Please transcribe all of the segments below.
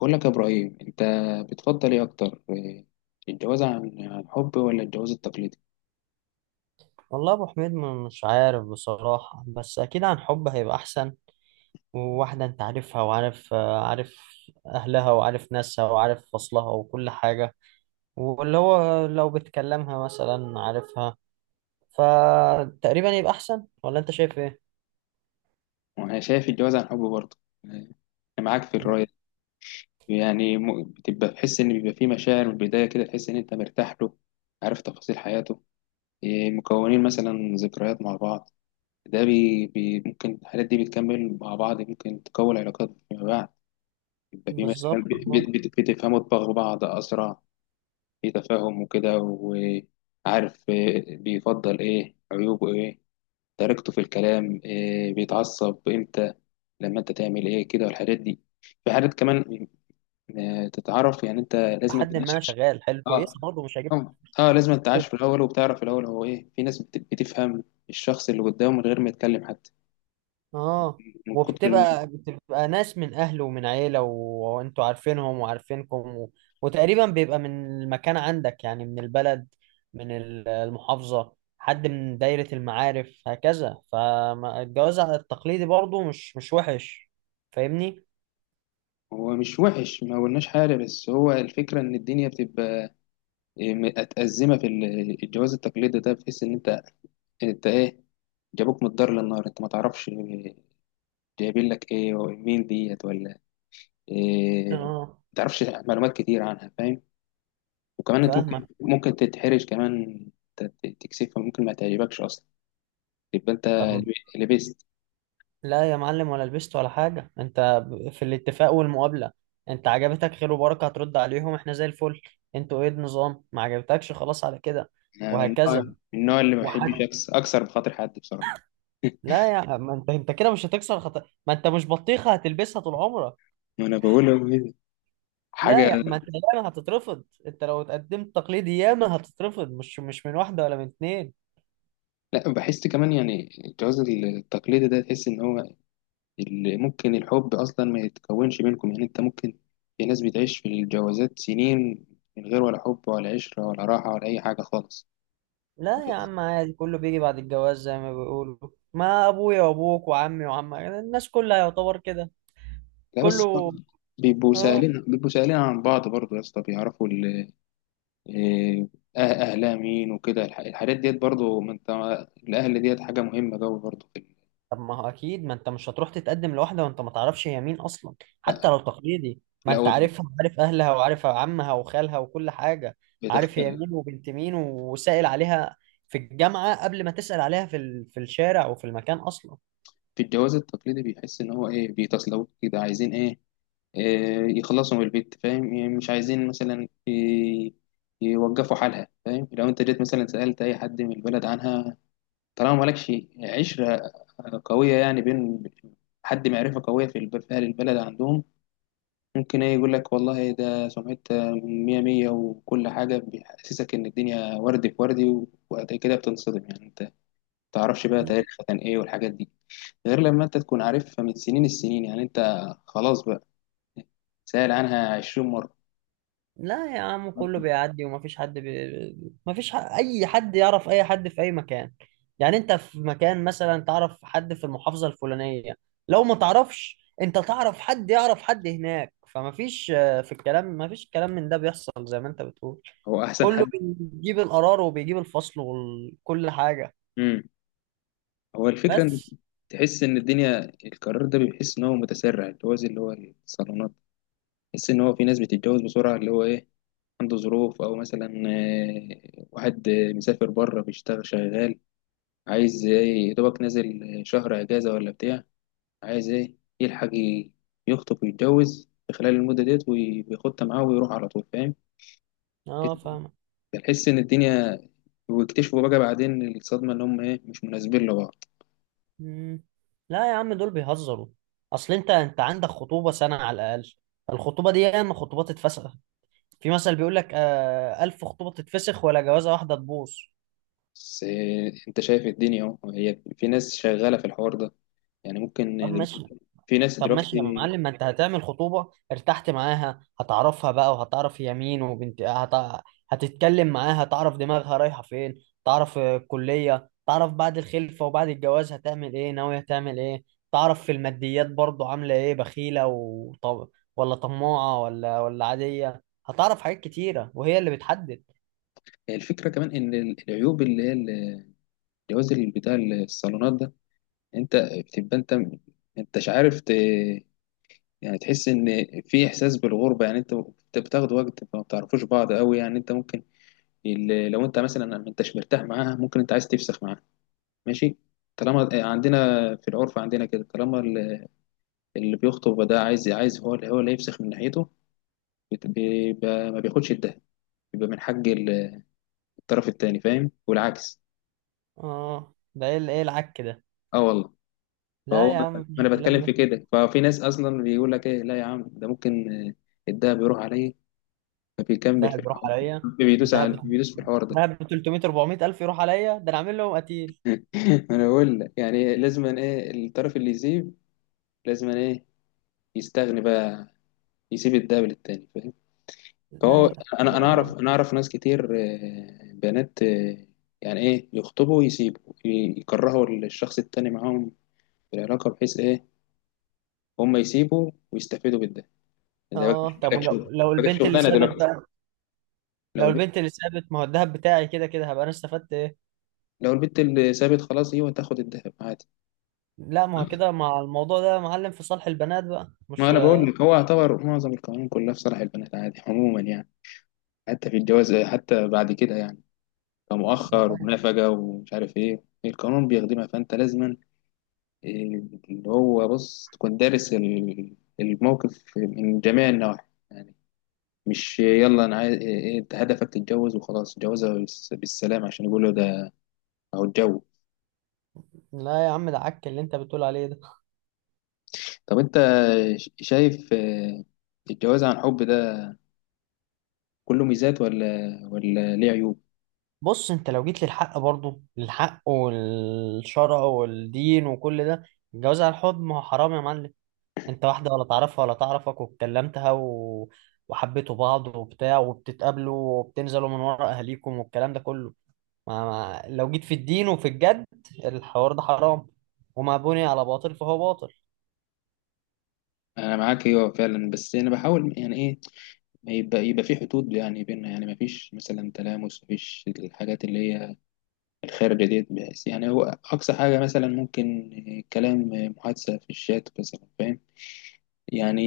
بقول لك يا إبراهيم، أنت بتفضل إيه أكتر؟ إيه، الجواز عن حب ولا الجواز التقليدي؟ والله ابو حميد مش عارف بصراحة، بس اكيد عن حب هيبقى احسن. وواحدة انت عارفها وعارف آه، عارف اهلها وعارف ناسها وعارف فصلها وكل حاجة، واللي هو لو بتكلمها مثلا عارفها، فتقريبا يبقى احسن. ولا انت شايف ايه؟ وأنا شايف الجواز عن حب برضه. إيه، أنا معاك في الرأي مم. دي. يعني بتبقى تحس إن بيبقى فيه مشاعر من البداية كده، تحس إن أنت مرتاح له، عارف تفاصيل حياته، إيه، مكونين مثلا ذكريات مع بعض. ده بي بي ممكن الحاجات دي بتكمل مع بعض، ممكن تكون علاقات فيما بعد. يبقى في مثلا بالظبط، اه. بتفهموا دماغ بعض أسرع، في تفاهم وكده، وعارف إيه بيفضل، ايه عيوبه، ايه طريقته في الكلام، إيه بيتعصب امتى، لما انت تعمل ايه كده، والحاجات دي. في حاجات كمان، تتعرف. يعني انت لازم لحد ما تعيش. شغال حلو اه كويسة برضه مش هجيب. لازم تعيش في الاول، وبتعرف في الاول هو ايه. في ناس بتفهم الشخص اللي قدامه من غير ما يتكلم حتى، اه. من كتر وبتبقى بتبقى ناس من اهله ومن عيله وانتوا عارفينهم وعارفينكم وتقريبا بيبقى من المكان عندك يعني من البلد، من المحافظه، حد من دايره المعارف هكذا. فالجواز على التقليدي برضو مش وحش، فاهمني؟ هو مش وحش، ما قلناش حاجه. بس هو الفكره ان الدنيا بتبقى متأزمة. في الجواز التقليدي ده، بتحس إن أنت إيه، جابوك من الدار للنار، انت ما تعرفش جايبين لك ايه ومين ديت، ولا ايه، ما اه تعرفش معلومات كتير عنها، فاهم؟ وكمان انت ممكن فاهمك. ممكن تتحرج كمان، تكسفها، ممكن ما تعجبكش اصلا، يبقى انت طب لبست. لا يا معلم، ولا لبست ولا حاجه. انت في الاتفاق والمقابله، انت عجبتك خير وبركه، هترد عليهم احنا زي الفل. انتوا ايه النظام؟ ما عجبتكش، خلاص على كده، انا من النوع من وهكذا. النوع اللي ما بحبش وحتى اكسر بخاطر حد بصراحه. لا يا ما انت كده مش هتكسر خط. ما انت مش بطيخه هتلبسها طول عمرك. ما انا بقول حاجه. لا يا ما انت، ياما هتترفض. انت لو اتقدمت تقليدي ياما هتترفض، مش من واحده ولا من اتنين. لا، بحس كمان يعني الجواز التقليدي ده، تحس ان هو اللي ممكن الحب اصلا ما يتكونش بينكم. يعني انت ممكن، في ناس بتعيش في الجوازات سنين من غير ولا حب ولا عشرة ولا راحة ولا اي حاجة خالص. لا يا عم، عادي، كله بيجي بعد الجواز زي ما بيقولوا. ما ابويا وابوك وعمي وعمك، الناس كلها يعتبر كده لا بس، كله. بيبقوا اه. سائلين بيبقوا سائلين عن بعض برضه يا اسطى، بيعرفوا إيه، اهلها مين وكده، الحاجات ديت برضه. ما انت، الاهل ديت حاجة مهمة قوي برضه في طب ما هو اكيد، ما انت مش هتروح تتقدم لواحده وانت ما تعرفش هي مين اصلا. لا حتى لو تقليدي، ما لا، هو انت عارفها وعارف اهلها وعارف عمها وخالها وكل حاجه. عارف هي بتختلف. مين وبنت مين، وسائل عليها في الجامعه قبل ما تسأل عليها في الشارع وفي المكان اصلا. في الجواز التقليدي بيحس ان هو ايه، بيتصلوا كده عايزين ايه، يخلصوا من البيت، فاهم يعني؟ مش عايزين مثلا يوقفوا حالها، فاهم؟ لو انت جيت مثلا سألت اي حد من البلد عنها، طالما مالكش عشرة قوية يعني، بين حد معرفة قوية في في أهل البلد عندهم، ممكن ايه يقول لك والله، ده سمعتها مية مية وكل حاجة، بيحسسك إن الدنيا وردي في وردي، وبعد كده بتنصدم. يعني أنت متعرفش بقى تاريخها كان إيه والحاجات دي، غير لما أنت تكون عارفها من سنين السنين. يعني أنت خلاص بقى، سأل عنها 20 مرة. لا يا عم، كله بيعدي. ومفيش حد مفيش اي حد يعرف اي حد في اي مكان. يعني انت في مكان مثلا تعرف حد في المحافظة الفلانية، لو ما تعرفش انت، تعرف حد يعرف حد هناك. فمفيش في الكلام، مفيش كلام من ده بيحصل زي ما انت بتقول. هو احسن كله حد. بيجيب القرار وبيجيب الفصل وكل حاجة. امم هو الفكره ان، بس. تحس ان الدنيا القرار ده، بيحس ان هو متسرع، اللي هو زي اللي هو الصالونات، تحس ان هو في ناس بتتجوز بسرعه، اللي هو ايه عنده ظروف، او مثلا واحد مسافر بره بيشتغل، شغال عايز ايه، يا دوبك نازل شهر اجازه ولا بتاع، عايز ايه يلحق يخطب ويتجوز في خلال المده ديت، وياخدها معاه ويروح على طول، فاهم؟ اه فاهمك. تحس ان الدنيا، واكتشفوا بقى بعدين الصدمه ان هم ايه، مش مناسبين لبعض. مم. لا يا عم دول بيهزروا. اصل انت، عندك خطوبة سنة على الاقل. الخطوبة دي ياما خطوبات اتفسخ. في مثل بيقول لك: آه، ألف خطوبة تتفسخ ولا جوازة واحدة تبوظ. بس انت شايف الدنيا اهو، هي في ناس شغاله في الحوار ده، يعني ممكن طب ماشي. دلوقتي، في ناس طب ماشي دلوقتي. يا معلم، ما انت هتعمل خطوبة ارتحت معاها، هتعرفها بقى وهتعرف هي مين، وبنت هتتكلم معاها، هتعرف دماغها رايحة فين، تعرف الكلية، تعرف بعد الخلفة وبعد الجواز هتعمل ايه، ناوية هتعمل ايه، تعرف في الماديات برضو عاملة ايه، بخيلة ولا طماعة ولا عادية. هتعرف حاجات كتيرة وهي اللي بتحدد. الفكره كمان ان العيوب اللي هي الجواز اللي بتاع الصالونات ده، انت بتبقى انت، انت مش عارف يعني تحس ان في احساس بالغربه. يعني انت، انت بتاخد وقت ما بتعرفوش بعض قوي. يعني انت ممكن، لو انت مثلا ما انتش مرتاح معاها، ممكن انت عايز تفسخ معاها، ماشي. طالما عندنا في العرف عندنا كده، طالما اللي بيخطب ده عايز هو هو اللي هيفسخ من ناحيته، بيبقى ما بياخدش الدهب، بيبقى من حق الطرف التاني، فاهم؟ والعكس. اه، ده ايه العك ده؟ اه، والله. فهو، لا يا عم، ما مفيش انا الكلام بتكلم في ده. كده. ففي ناس اصلا بيقول لك ايه، لا يا عم، ده ممكن الدهب يروح عليه، فبيكمل في دهب يروح الحوار، عليا؟ دهب بيدوس في الحوار ده. دهب ب 300 400 الف يروح عليا؟ ده انا عامل لهم قتيل. انا بقول لك، يعني لازم ايه الطرف اللي يسيب، لازم ايه يستغني بقى، يسيب الدهب للتاني، فاهم؟ لا فهو يا انا انا يا اعرف راجل. انا اعرف ناس كتير، بنات يعني ايه، يخطبوا ويسيبوا يكرهوا الشخص التاني معاهم في العلاقة بحيث إيه، هم يسيبوا ويستفيدوا بالده. ده بقى اه. مش طب محتاج ولو، شغل، محتاج البنت اللي شغلانة سابت دلوقتي. بقى. لو لو البت البنت اللي سابت، ما هو الدهب بتاعي كده كده، هبقى انا استفدت ايه؟ لو البت اللي سابت خلاص، هي تاخد الذهب عادي. لا، ما هو كده مع الموضوع ده يا معلم في صالح البنات بقى، ما مش. أنا بقول لك، هو يعتبر معظم القوانين كلها في صالح البنات عادي، عموما يعني، حتى في الجواز، حتى بعد كده يعني، كمؤخر ومنافقة ومش عارف إيه، القانون بيخدمها، فأنت لازما إيه، اللي هو بص، تكون دارس الموقف من جميع النواحي. يعني مش يلا انا عايز إيه، انت هدفك تتجوز وخلاص، جوازها بالسلام عشان يقولوا ده، او الجو. لا يا عم، ده عك اللي انت بتقول عليه ده. طب انت شايف الجواز عن حب ده كله ميزات، ولا ليه عيوب؟ بص، انت لو جيت للحق برضه، للحق والشرع والدين وكل ده، الجواز على الحب ما هو حرام يا معلم. انت واحدة ولا تعرفها ولا تعرفك، واتكلمتها وحبيتوا بعض وبتاع، وبتتقابلوا وبتنزلوا من ورا اهاليكم والكلام ده كله. ما... ما... لو جيت في الدين وفي الجد، الحوار ده حرام، وما بني على باطل فهو باطل. انا معاك، ايوه فعلا. بس انا بحاول يعني ايه، ما يبقى في حدود يعني بيننا، يعني ما فيش مثلا تلامس، ما فيش الحاجات اللي هي الخارجة ديت. بس يعني هو اقصى حاجة مثلا ممكن كلام، محادثة في الشات مثلا، فاهم يعني؟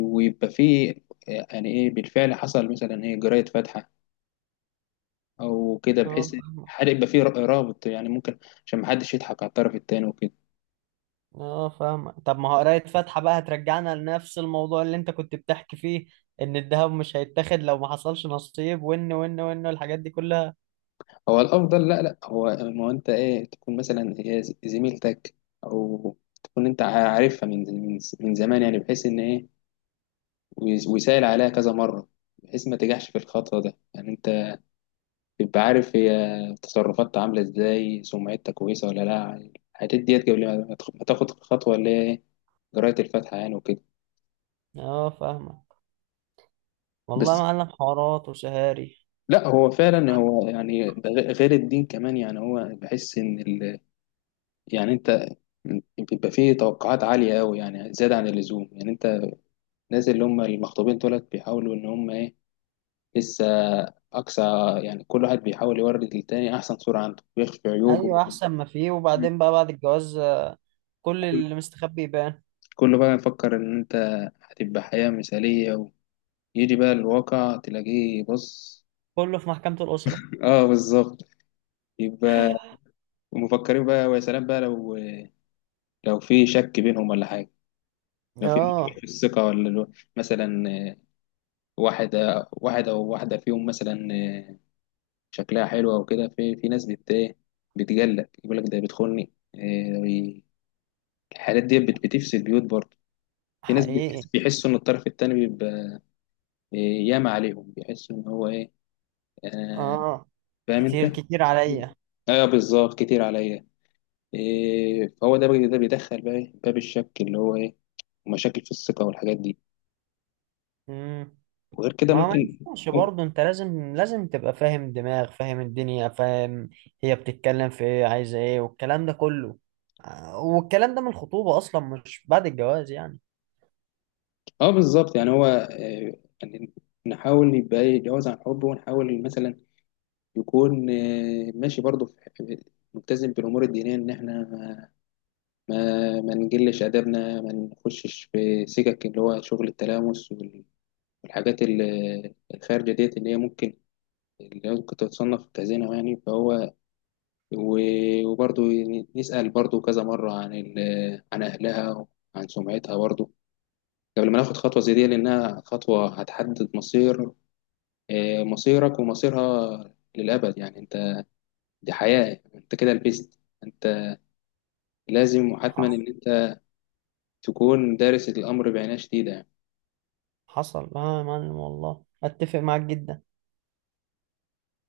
ويبقى في يعني ايه، بالفعل حصل مثلا ايه، جراية فاتحة او كده، اه بحيث فاهمك. الحرق يبقى فيه رابط يعني ممكن، عشان محدش يضحك على الطرف التاني وكده. اه فاهمك. طب ما هو قراية فاتحة بقى هترجعنا لنفس الموضوع اللي انت كنت بتحكي فيه، ان الذهب مش هيتاخد لو ما حصلش نصيب، وان والحاجات دي كلها. هو الافضل، لا لا، هو ما هو انت ايه، تكون مثلا هي زميلتك، او تكون انت عارفها من زمان، يعني بحيث ان ايه، ويسأل عليها كذا مره، بحيث ما تجحش في الخطوه ده. يعني انت تبقى عارف هي تصرفاتها عامله ازاي، سمعتها كويسه ولا لا، الحاجات ديت قبل ما تاخد الخطوه اللي هي إيه، جرايه الفاتحه يعني وكده. اه فاهمك. والله يا بس، معلم، حوارات وسهاري. لا هو فعلا هو يعني ده غير الدين كمان. يعني هو بحس ان ال... يعني انت بيبقى فيه توقعات عالية قوي، يعني زيادة عن اللزوم. يعني انت الناس اللي هم المخطوبين دولت، بيحاولوا ان هم ايه، لسه اقصى، يعني كل واحد بيحاول يورد للتاني احسن صورة عنده ويخفي عيوبه. ايوه، احسن ما فيه. مم. وبعدين بقى بعد الجواز، كل كل اللي مستخبي يبان. كله بقى يفكر ان انت هتبقى حياة مثالية، ويجي بقى الواقع تلاقيه، بص. كله في محكمة الأسرة. اه بالظبط. يبقى، ومفكرين بقى، ويا سلام بقى لو، لو في شك بينهم ولا حاجة، لو في اه. في الثقة، ولا مثلا واحد واحد أو واحدة فيهم مثلا شكلها حلو أو كده، في ناس بت إيه، بتجلد يقول لك ده بيدخلني الحالات دي بتفسد بيوت برضه. في ناس حقيقي. بيحسوا إن الطرف التاني بيبقى ياما عليهم، بيحسوا إن هو إيه، آه، اه، فاهم كتير أنت؟ كتير مم. عليا. أيوه بالظبط، كتير عليا. إيه، فهو ده ده بيدخل بقى إيه، باب الشك اللي هو إيه، مشاكل في الثقة والحاجات دي. امم. وغير كده ما ممكن، ينفعش برضه، انت لازم، تبقى فاهم دماغ، فاهم الدنيا، فاهم هي بتتكلم في ايه، عايزة ايه والكلام ده كله. والكلام ده من الخطوبة اصلا، مش بعد الجواز يعني. اه بالظبط. يعني هو يعني نحاول يبقى يتجاوز عن حبه، ونحاول مثلا يكون ماشي برضه، ملتزم بالامور الدينيه، ان احنا ما نجلش ادبنا، ما نخشش في سكك اللي هو شغل التلامس والحاجات الخارجه ديت، اللي هي ممكن، اللي هي ممكن تتصنف كزنا. يعني فهو وبرضه نسأل برضه كذا مرة عن عن أهلها وعن سمعتها برضه، قبل ما ناخد خطوة زي دي، لأنها خطوة هتحدد مصير مصيرك ومصيرها للأبد. يعني أنت دي حياة، أنت كده لبست، أنت لازم وحتما حصل. إن أنت تكون دارس الأمر بعناية شديدة. حصل اه يا معلم، والله اتفق معاك جدا.